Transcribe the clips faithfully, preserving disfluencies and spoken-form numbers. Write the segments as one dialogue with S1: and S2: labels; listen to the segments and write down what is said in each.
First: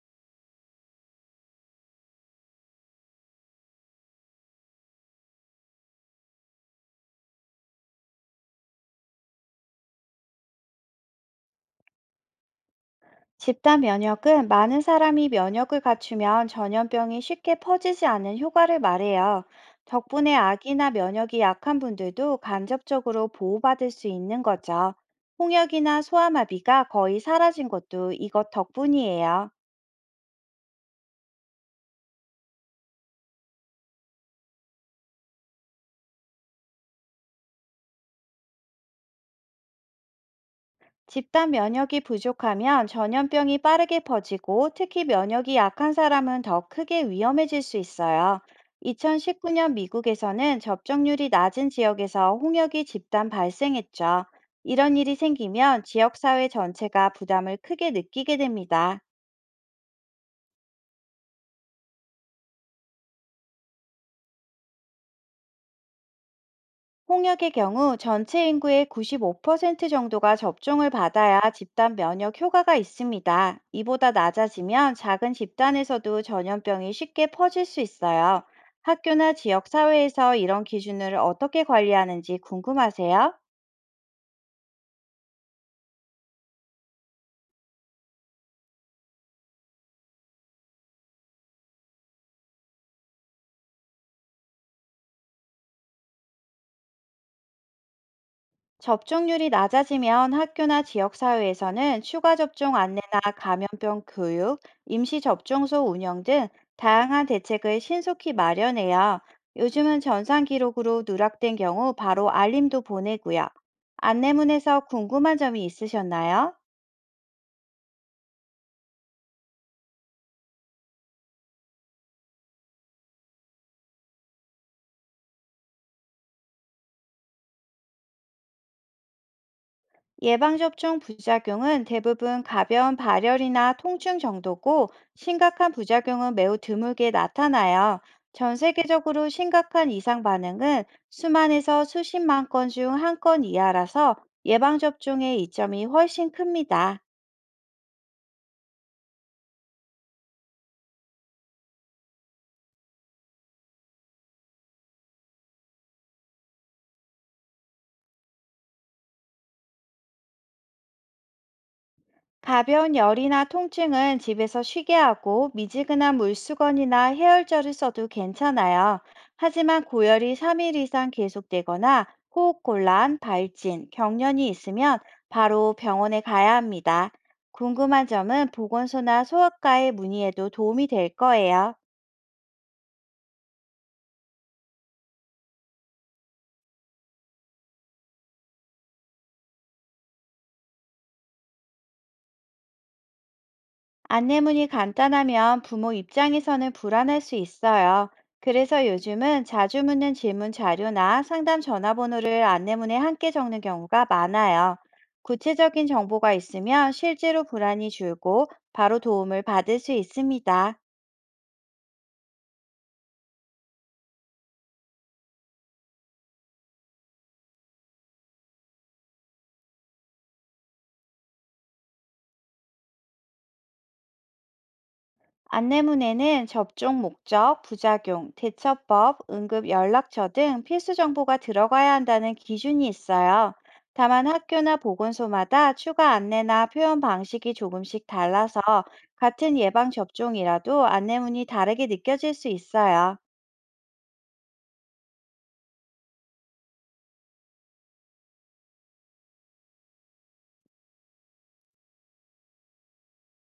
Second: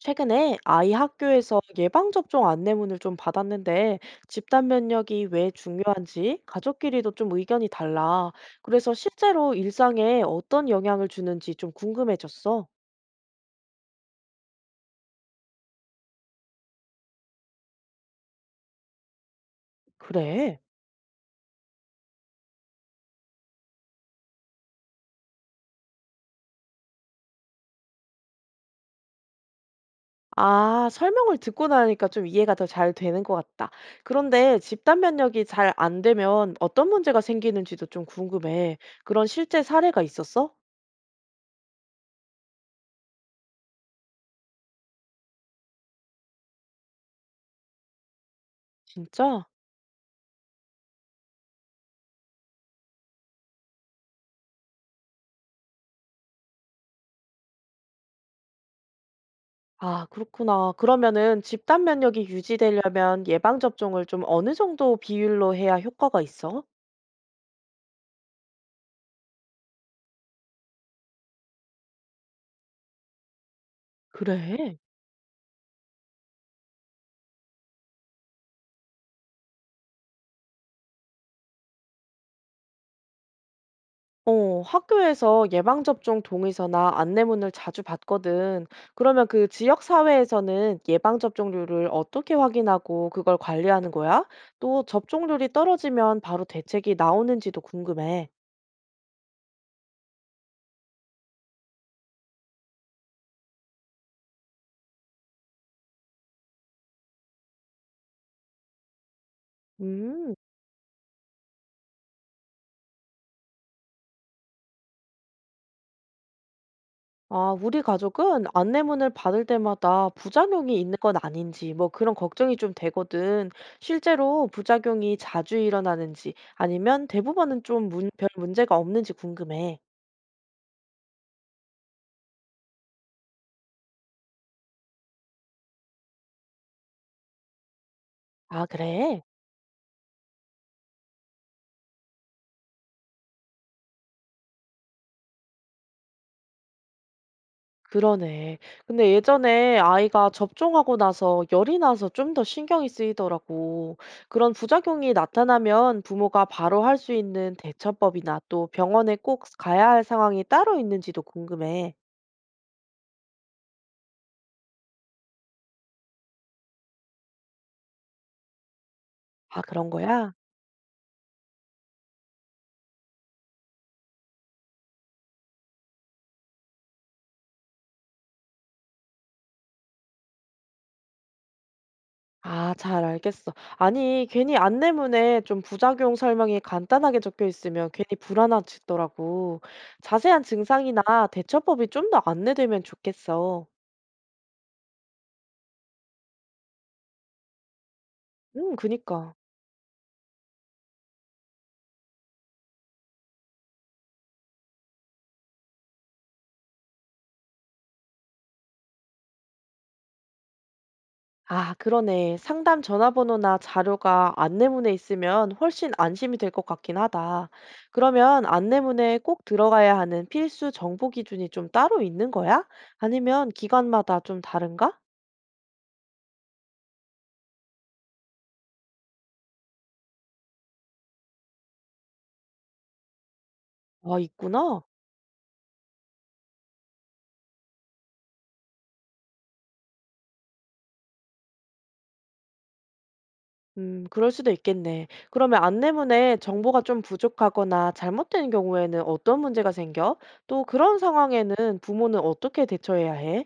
S1: 최근에 아이 학교에서 예방접종 안내문을 좀 받았는데 집단 면역이 왜 중요한지 가족끼리도 좀 의견이 달라. 그래서 실제로 일상에 어떤 영향을 주는지 좀 궁금해졌어.
S2: 집단 면역은 많은 사람이 면역을 갖추면 전염병이 쉽게 퍼지지 않는 효과를 말해요. 덕분에
S1: 그래.
S2: 아기나 면역이 약한 분들도 간접적으로 보호받을 수 있는 거죠. 홍역이나 소아마비가 거의 사라진 것도 이것 덕분이에요.
S1: 아, 설명을 듣고 나니까 좀 이해가 더 잘 되는 것 같다. 그런데 집단 면역이 잘 안 되면 어떤 문제가 생기는지도 좀 궁금해. 그런 실제 사례가 있었어?
S2: 집단 면역이 부족하면 전염병이 빠르게 퍼지고 특히 면역이 약한 사람은 더 크게 위험해질 수 있어요.
S1: 진짜?
S2: 이천십구 년 미국에서는 접종률이 낮은 지역에서 홍역이 집단 발생했죠. 이런 일이 생기면 지역사회 전체가 부담을 크게 느끼게 됩니다.
S1: 아, 그렇구나. 그러면은 집단 면역이 유지되려면 예방 접종을 좀 어느 정도 비율로 해야 효과가 있어?
S2: 홍역의 경우 전체 인구의 구십오 퍼센트 정도가 접종을 받아야 집단 면역 효과가 있습니다. 이보다
S1: 그래.
S2: 낮아지면 작은 집단에서도 전염병이 쉽게 퍼질 수 있어요. 학교나 지역 사회에서 이런 기준을 어떻게 관리하는지 궁금하세요?
S1: 어, 학교에서 예방 접종 동의서나 안내문을 자주 받거든. 그러면 그 지역 사회에서는 예방 접종률을 어떻게 확인하고 그걸 관리하는 거야? 또 접종률이 떨어지면 바로 대책이 나오는지도 궁금해.
S2: 접종률이 낮아지면 학교나 지역사회에서는 추가 접종 안내나 감염병 교육, 임시접종소 운영 등 다양한 대책을 신속히 마련해요. 요즘은
S1: 음.
S2: 전산 기록으로 누락된 경우 바로 알림도 보내고요. 안내문에서 궁금한 점이 있으셨나요?
S1: 아, 우리 가족은 안내문을 받을 때마다 부작용이 있는 건 아닌지, 뭐 그런 걱정이 좀 되거든. 실제로 부작용이 자주 일어나는지, 아니면 대부분은 좀 문, 별 문제가 없는지 궁금해.
S2: 예방접종 부작용은 대부분 가벼운 발열이나 통증 정도고 심각한 부작용은 매우 드물게 나타나요. 전
S1: 아, 그래?
S2: 세계적으로 심각한 이상 반응은 수만에서 수십만 건 중 한 건 이하라서 예방접종의 이점이 훨씬 큽니다.
S1: 그러네. 근데 예전에 아이가 접종하고 나서 열이 나서 좀 더 신경이 쓰이더라고. 그런 부작용이 나타나면 부모가 바로 할 수 있는 대처법이나 또 병원에 꼭 가야 할 상황이 따로 있는지도 궁금해.
S2: 가벼운 열이나 통증은 집에서 쉬게 하고 미지근한 물수건이나 해열제를 써도 괜찮아요.
S1: 아,
S2: 하지만
S1: 그런 거야?
S2: 고열이 삼 일 이상 계속되거나 호흡곤란, 발진, 경련이 있으면 바로 병원에 가야 합니다. 궁금한 점은 보건소나 소아과에 문의해도 도움이 될 거예요.
S1: 아 잘 알겠어. 아니 괜히 안내문에 좀 부작용 설명이 간단하게 적혀 있으면 괜히 불안해지더라고. 자세한 증상이나 대처법이 좀 더 안내되면 좋겠어.
S2: 안내문이 간단하면 부모 입장에서는 불안할 수 있어요.
S1: 음
S2: 그래서
S1: 그니까.
S2: 요즘은 자주 묻는 질문 자료나 상담 전화번호를 안내문에 함께 적는 경우가 많아요. 구체적인 정보가 있으면 실제로 불안이 줄고 바로 도움을 받을 수 있습니다.
S1: 아 그러네. 상담 전화번호나 자료가 안내문에 있으면 훨씬 안심이 될 것 같긴 하다. 그러면 안내문에 꼭 들어가야 하는 필수 정보 기준이 좀 따로 있는 거야? 아니면 기관마다 좀 다른가?
S2: 안내문에는 접종 목적, 부작용, 대처법, 응급 연락처 등 필수 정보가 들어가야 한다는 기준이 있어요.
S1: 아
S2: 다만 학교나
S1: 있구나.
S2: 보건소마다 추가 안내나 표현 방식이 조금씩 달라서 같은 예방접종이라도 안내문이 다르게 느껴질 수 있어요.
S1: 음, 그럴 수도 있겠네. 그러면 안내문에 정보가 좀 부족하거나 잘못된 경우에는 어떤 문제가 생겨? 또 그런 상황에는 부모는 어떻게 대처해야 해?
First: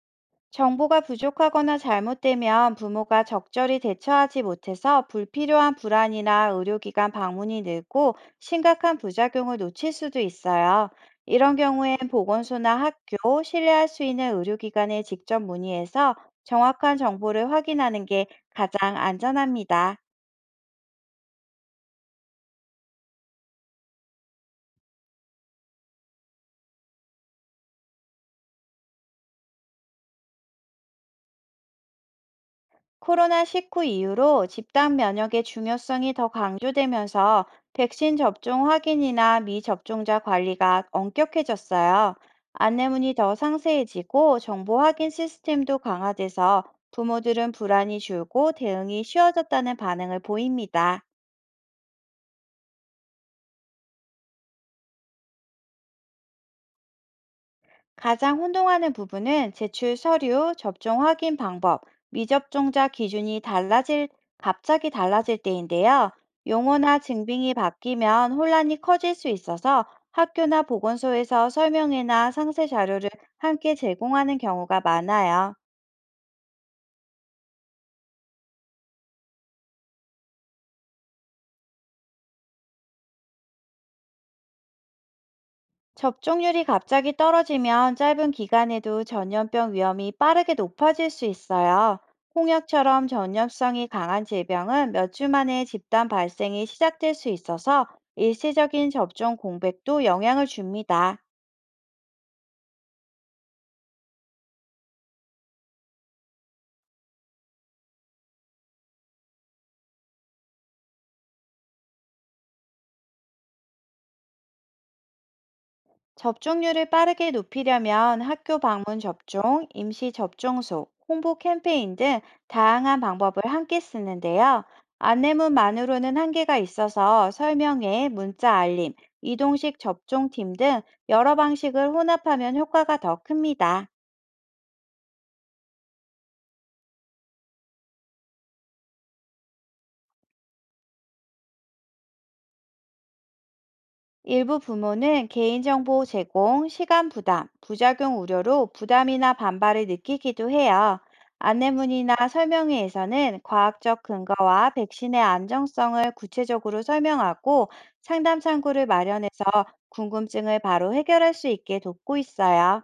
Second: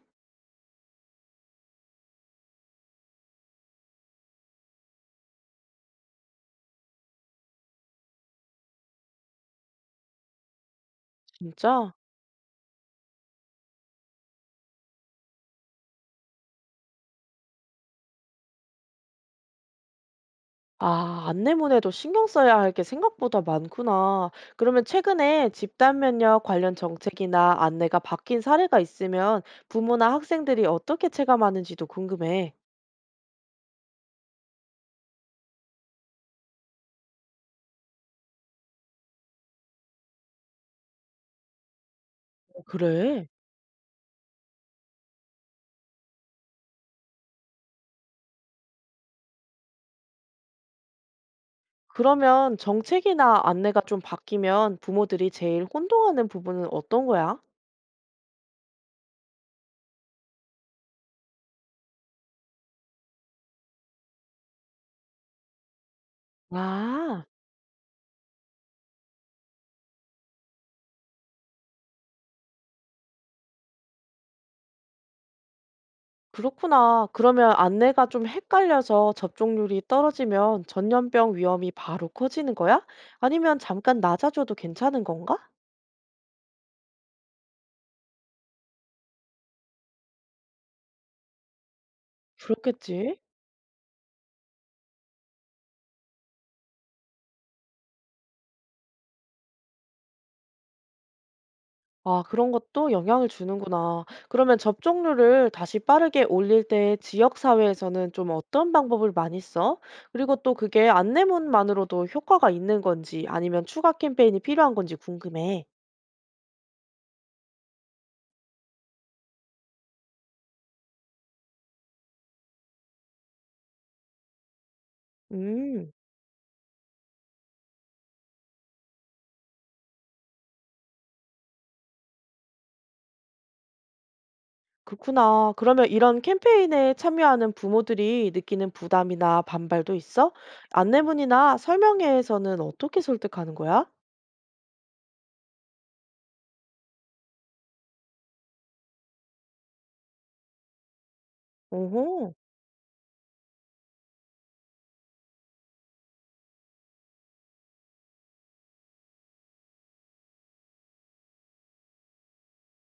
S2: 정보가 부족하거나 잘못되면 부모가 적절히 대처하지 못해서 불필요한 불안이나 의료기관 방문이 늘고 심각한 부작용을 놓칠 수도 있어요. 이런
S1: 진짜?
S2: 경우엔 보건소나 학교, 신뢰할 수 있는 의료기관에 직접 문의해서 정확한 정보를 확인하는 게 가장 안전합니다.
S1: 아, 안내문에도 신경 써야 할 게 생각보다 많구나. 그러면 최근에 집단 면역 관련 정책이나 안내가 바뀐 사례가 있으면 부모나 학생들이 어떻게 체감하는지도 궁금해.
S2: 코로나십구 이후로 집단 면역의 중요성이 더 강조되면서 백신 접종 확인이나 미접종자 관리가 엄격해졌어요.
S1: 어,
S2: 안내문이
S1: 그래?
S2: 더 상세해지고 정보 확인 시스템도 강화돼서 부모들은 불안이 줄고 대응이 쉬워졌다는 반응을 보입니다.
S1: 그러면 정책이나 안내가 좀 바뀌면 부모들이 제일 혼동하는 부분은 어떤 거야?
S2: 가장 혼동하는 부분은 제출 서류, 접종 확인 방법, 미접종자 기준이 달라질, 갑자기 달라질 때인데요. 용어나
S1: 아,
S2: 증빙이 바뀌면 혼란이 커질 수 있어서 학교나 보건소에서 설명회나 상세 자료를 함께 제공하는 경우가 많아요.
S1: 그렇구나. 그러면 안내가 좀 헷갈려서 접종률이 떨어지면 전염병 위험이 바로 커지는 거야? 아니면 잠깐 낮아져도 괜찮은 건가?
S2: 접종률이 갑자기 떨어지면 짧은 기간에도 전염병 위험이 빠르게 높아질 수 있어요. 홍역처럼
S1: 그렇겠지.
S2: 전염성이 강한 질병은 몇 주 만에 집단 발생이 시작될 수 있어서 일시적인 접종 공백도 영향을 줍니다.
S1: 아, 그런 것도 영향을 주는구나. 그러면 접종률을 다시 빠르게 올릴 때 지역사회에서는 좀 어떤 방법을 많이 써? 그리고 또 그게 안내문만으로도 효과가 있는 건지 아니면 추가 캠페인이 필요한 건지 궁금해.
S2: 접종률을 빠르게 높이려면 학교 방문 접종, 임시 접종소, 홍보 캠페인 등 다양한 방법을 함께 쓰는데요.
S1: 음.
S2: 안내문만으로는 한계가 있어서 설명회, 문자 알림, 이동식 접종팀 등 여러 방식을 혼합하면 효과가 더 큽니다.
S1: 그렇구나. 그러면 이런 캠페인에 참여하는 부모들이 느끼는 부담이나 반발도 있어? 안내문이나 설명회에서는 어떻게 설득하는 거야?
S2: 일부 부모는 개인정보 제공, 시간 부담, 부작용 우려로 부담이나 반발을 느끼기도 해요. 안내문이나
S1: 오호.
S2: 설명회에서는 과학적 근거와 백신의 안정성을 구체적으로 설명하고 상담 창구를 마련해서 궁금증을 바로 해결할 수 있게 돕고 있어요.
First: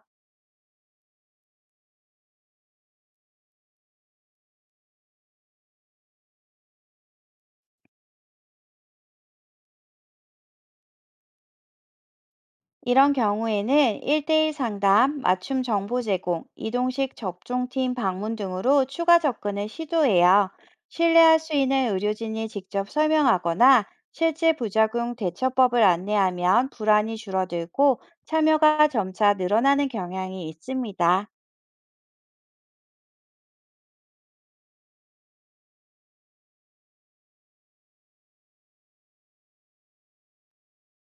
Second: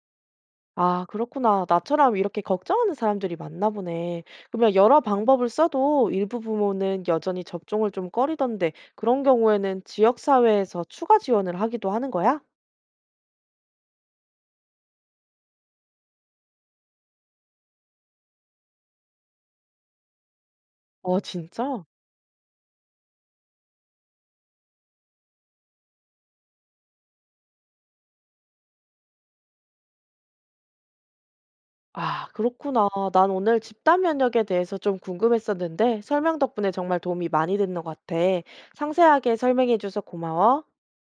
S1: 아, 그렇구나. 나처럼 이렇게 걱정하는 사람들이 많나 보네. 그러면 여러 방법을 써도 일부 부모는 여전히 접종을 좀 꺼리던데, 그런 경우에는 지역사회에서 추가 지원을 하기도 하는 거야?
S2: 이런 경우에는 일 대일 상담, 맞춤 정보 제공, 이동식 접종팀 방문 등으로 추가 접근을 시도해요.
S1: 어,
S2: 신뢰할 수
S1: 진짜?
S2: 있는 의료진이 직접 설명하거나 실제 부작용 대처법을 안내하면 불안이 줄어들고 참여가 점차 늘어나는 경향이 있습니다.
S1: 아, 그렇구나. 난 오늘 집단 면역에 대해서 좀 궁금했었는데 설명 덕분에 정말 도움이 많이 됐는 것 같아. 상세하게 설명해줘서 고마워.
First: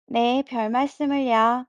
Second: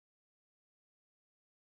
S2: 네, 별 말씀을요.